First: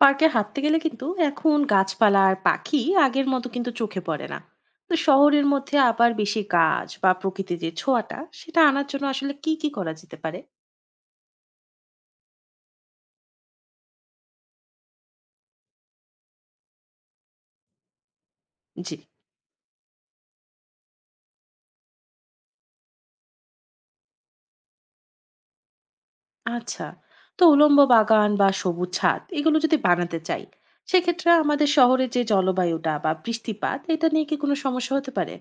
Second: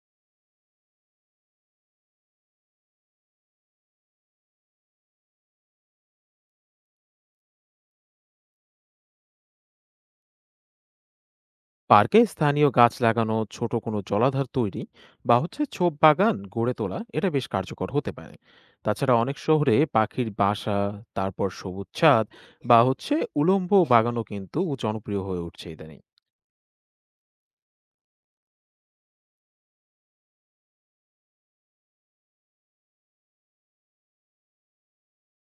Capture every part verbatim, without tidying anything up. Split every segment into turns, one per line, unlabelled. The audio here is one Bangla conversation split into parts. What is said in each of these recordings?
পার্কে হাঁটতে গেলে কিন্তু এখন গাছপালা আর পাখি আগের মতো কিন্তু চোখে পড়ে না। তো শহরের মধ্যে আবার বেশি গাছ বা প্রকৃতির যে ছোঁয়াটা সেটা আনার জন্য আসলে কি কি করা যেতে পারে?
পার্কে স্থানীয় গাছ লাগানো, ছোট কোনো জলাধার তৈরি বা হচ্ছে ছোপ বাগান গড়ে তোলা, এটা বেশ কার্যকর হতে পারে।
জি।
তাছাড়া অনেক শহরে পাখির বাসা, তারপর সবুজ ছাদ বা হচ্ছে উলম্ব বাগানও কিন্তু জনপ্রিয় হয়ে উঠছে ইদানিং।
আচ্ছা। তো উলম্ব বাগান বা সবুজ ছাদ এগুলো যদি বানাতে চাই, সেক্ষেত্রে আমাদের শহরের যে জলবায়ুটা বা বৃষ্টিপাত এটা নিয়ে কি কোনো সমস্যা হতে পারে?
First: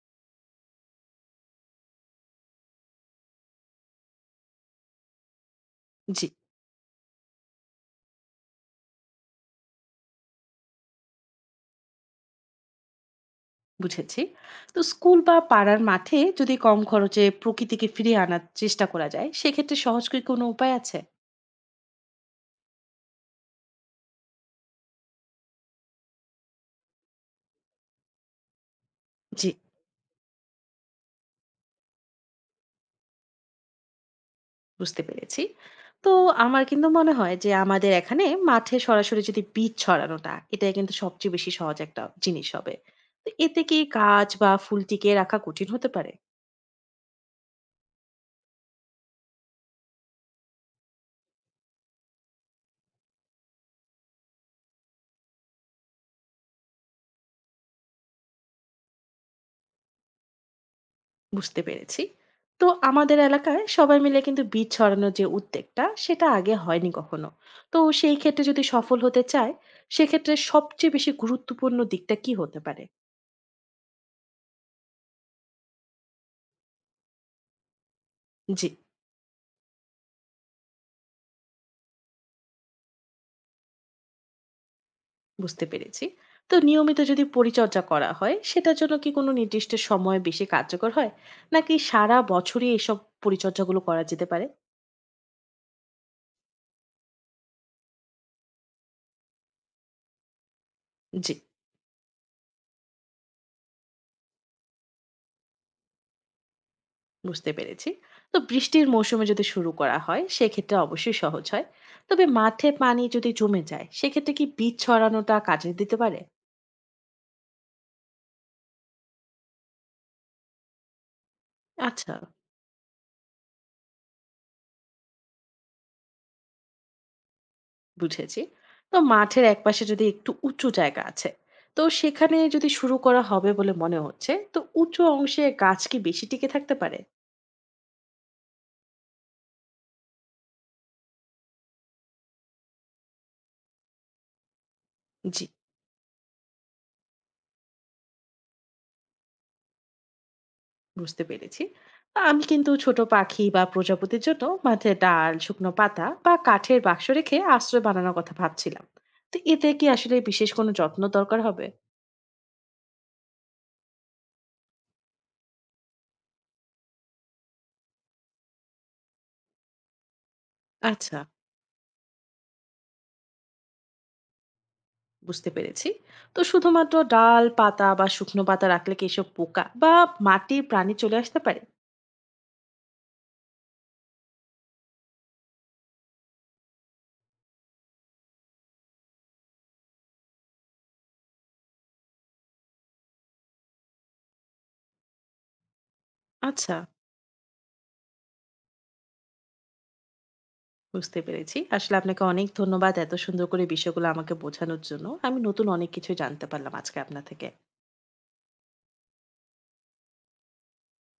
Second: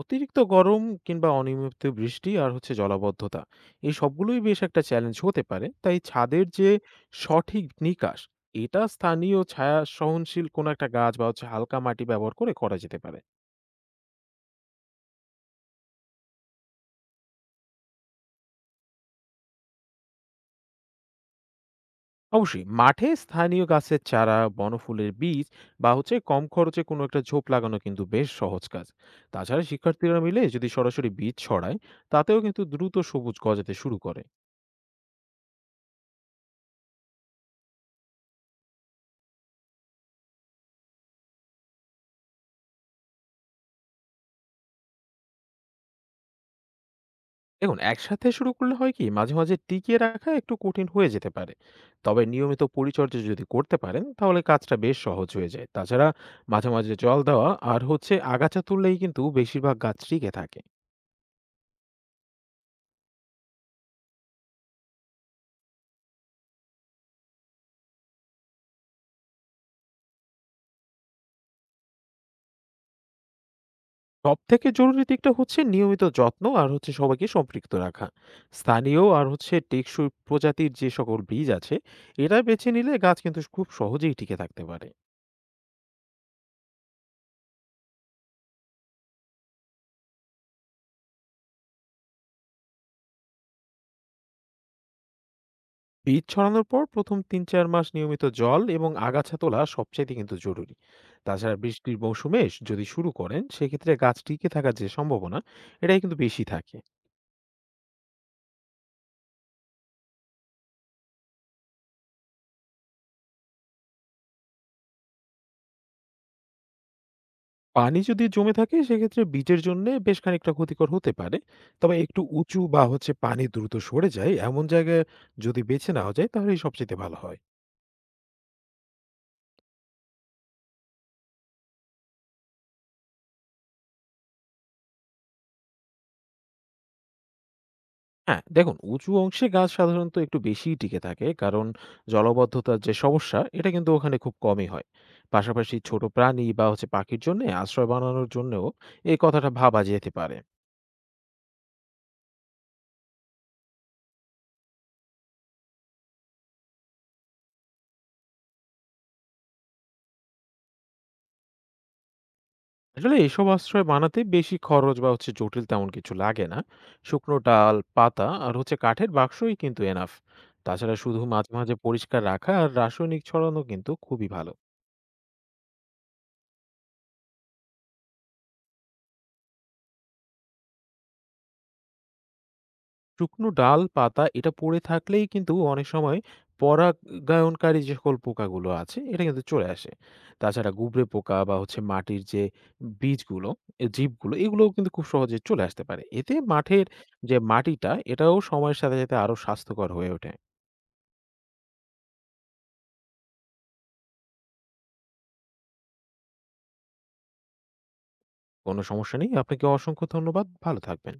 অতিরিক্ত গরম কিংবা অনিয়মিত বৃষ্টি আর হচ্ছে জলাবদ্ধতা, এই সবগুলোই বেশ একটা চ্যালেঞ্জ হতে পারে। তাই
জি।
ছাদের যে সঠিক নিকাশ, এটা স্থানীয় ছায়া সহনশীল কোনো একটা গাছ বা হচ্ছে হালকা মাটি ব্যবহার করে করা যেতে পারে।
বুঝেছি। তো স্কুল বা পাড়ার মাঠে যদি কম খরচে প্রকৃতিকে ফিরিয়ে আনার চেষ্টা করা যায় সেক্ষেত্রে সহজ কি কোনো উপায় আছে?
অবশ্যই মাঠে স্থানীয় গাছের চারা, বনফুলের বীজ বা হচ্ছে কম খরচে কোনো একটা ঝোপ লাগানো কিন্তু বেশ সহজ কাজ।
জি।
তাছাড়া শিক্ষার্থীরা মিলে যদি সরাসরি বীজ ছড়ায়, তাতেও কিন্তু দ্রুত সবুজ গজাতে শুরু করে।
বুঝতে পেরেছি। তো আমার কিন্তু মনে হয় যে আমাদের এখানে মাঠে সরাসরি যদি বীজ ছড়ানোটা, এটাই কিন্তু সবচেয়ে বেশি সহজ একটা জিনিস হবে। তো এতে কি গাছ বা ফুল টিকিয়ে রাখা কঠিন হতে পারে?
দেখুন, একসাথে শুরু করলে হয় কি, মাঝে মাঝে টিকিয়ে রাখা একটু কঠিন হয়ে যেতে পারে। তবে নিয়মিত পরিচর্যা যদি করতে পারেন, তাহলে কাজটা বেশ সহজ হয়ে যায়। তাছাড়া মাঝে মাঝে জল দেওয়া আর হচ্ছে আগাছা তুললেই কিন্তু বেশিরভাগ গাছ টিকে থাকে।
বুঝতে পেরেছি। তো আমাদের এলাকায় সবাই মিলে কিন্তু বীজ ছড়ানোর যে উদ্যোগটা, সেটা আগে হয়নি কখনো। তো সেই ক্ষেত্রে যদি সফল হতে চায়, সেক্ষেত্রে সবচেয়ে বেশি গুরুত্বপূর্ণ দিকটা কি হতে পারে?
সবথেকে জরুরি দিকটা হচ্ছে নিয়মিত যত্ন আর হচ্ছে সবাইকে সম্পৃক্ত রাখা।
জি।
স্থানীয় আর হচ্ছে টেকসই প্রজাতির যে সকল বীজ আছে, এরা বেছে নিলে গাছ কিন্তু খুব সহজেই টিকে থাকতে পারে।
বুঝতে পেরেছি। তো নিয়মিত যদি পরিচর্যা করা হয় সেটার জন্য কি কোনো নির্দিষ্ট সময় বেশি কার্যকর হয়, নাকি সারা বছরই এসব পরিচর্যাগুলো করা যেতে পারে?
বীজ ছড়ানোর পর প্রথম তিন থেকে চার মাস নিয়মিত জল এবং আগাছা তোলা সবচাইতে কিন্তু জরুরি।
জি।
তাছাড়া বৃষ্টির মৌসুমে যদি শুরু করেন, সেক্ষেত্রে গাছ টিকে থাকার যে সম্ভাবনা, এটাই কিন্তু বেশি থাকে।
বুঝতে পেরেছি। তো বৃষ্টির মৌসুমে যদি শুরু করা হয় সেক্ষেত্রে অবশ্যই সহজ হয়, তবে মাঠে পানি যদি জমে যায় সেক্ষেত্রে কি বীজ ছড়ানোটা কাজে দিতে পারে?
পানি যদি জমে থাকে, সেক্ষেত্রে বীজের জন্য বেশ খানিকটা ক্ষতিকর হতে পারে। তবে
আচ্ছা।
একটু উঁচু বা হচ্ছে পানি দ্রুত সরে যায় এমন জায়গায় যদি বেছে নেওয়া যায়, তাহলেই সবচাইতে ভালো হয়।
বুঝেছি। তো মাঠের একপাশে যদি একটু উঁচু জায়গা আছে, তো সেখানে যদি শুরু করা হবে বলে মনে হচ্ছে, তো উঁচু অংশে গাছ কি বেশি টিকে থাকতে পারে?
হ্যাঁ, দেখুন, উঁচু অংশে গাছ সাধারণত একটু বেশিই টিকে থাকে, কারণ জলাবদ্ধতার যে সমস্যা, এটা কিন্তু ওখানে খুব কমই হয়।
জি।
পাশাপাশি ছোট প্রাণী বা হচ্ছে পাখির জন্যে আশ্রয় বানানোর জন্যেও এই কথাটা ভাবা যেতে পারে।
বুঝতে পেরেছি। আ আমি কিন্তু ছোট পাখি বা প্রজাপতির জন্য মাঠে ডাল, শুকনো পাতা বা কাঠের বাক্স রেখে আশ্রয় বানানোর কথা ভাবছিলাম। তো এতে কি আসলে বিশেষ কোনো যত্ন দরকার হবে?
আসলে এসব আশ্রয় বানাতে বেশি খরচ বা হচ্ছে জটিল তেমন কিছু লাগে না। শুকনো ডাল পাতা আর হচ্ছে কাঠের বাক্সই কিন্তু এনাফ। তাছাড়া
আচ্ছা,
শুধু মাঝে মাঝে পরিষ্কার রাখা আর রাসায়নিক ছড়ানো কিন্তু খুবই ভালো।
বুঝতে পেরেছি। তো শুধুমাত্র ডাল, পাতা বা শুকনো পাতা রাখলে কি এসব পোকা বা মাটির প্রাণী চলে আসতে পারে?
শুকনো ডাল পাতা এটা পড়ে থাকলেই কিন্তু অনেক সময় পরাগায়নকারী যে সকল পোকাগুলো আছে, এটা কিন্তু চলে আসে। তাছাড়া গুবরে পোকা বা হচ্ছে মাটির যে বীজগুলো, এ জীবগুলো এগুলোও কিন্তু খুব সহজে চলে আসতে পারে। এতে
আচ্ছা,
মাঠের যে মাটিটা, এটাও সময়ের সাথে সাথে আরো স্বাস্থ্যকর হয়ে ওঠে।
বুঝতে পেরেছি। আসলে আপনাকে অনেক ধন্যবাদ এত সুন্দর করে বিষয়গুলো আমাকে বোঝানোর জন্য। আমি নতুন অনেক কিছুই জানতে পারলাম আজকে আপনার থেকে।
কোনো সমস্যা নেই। আপনাকে অসংখ্য ধন্যবাদ। ভালো থাকবেন।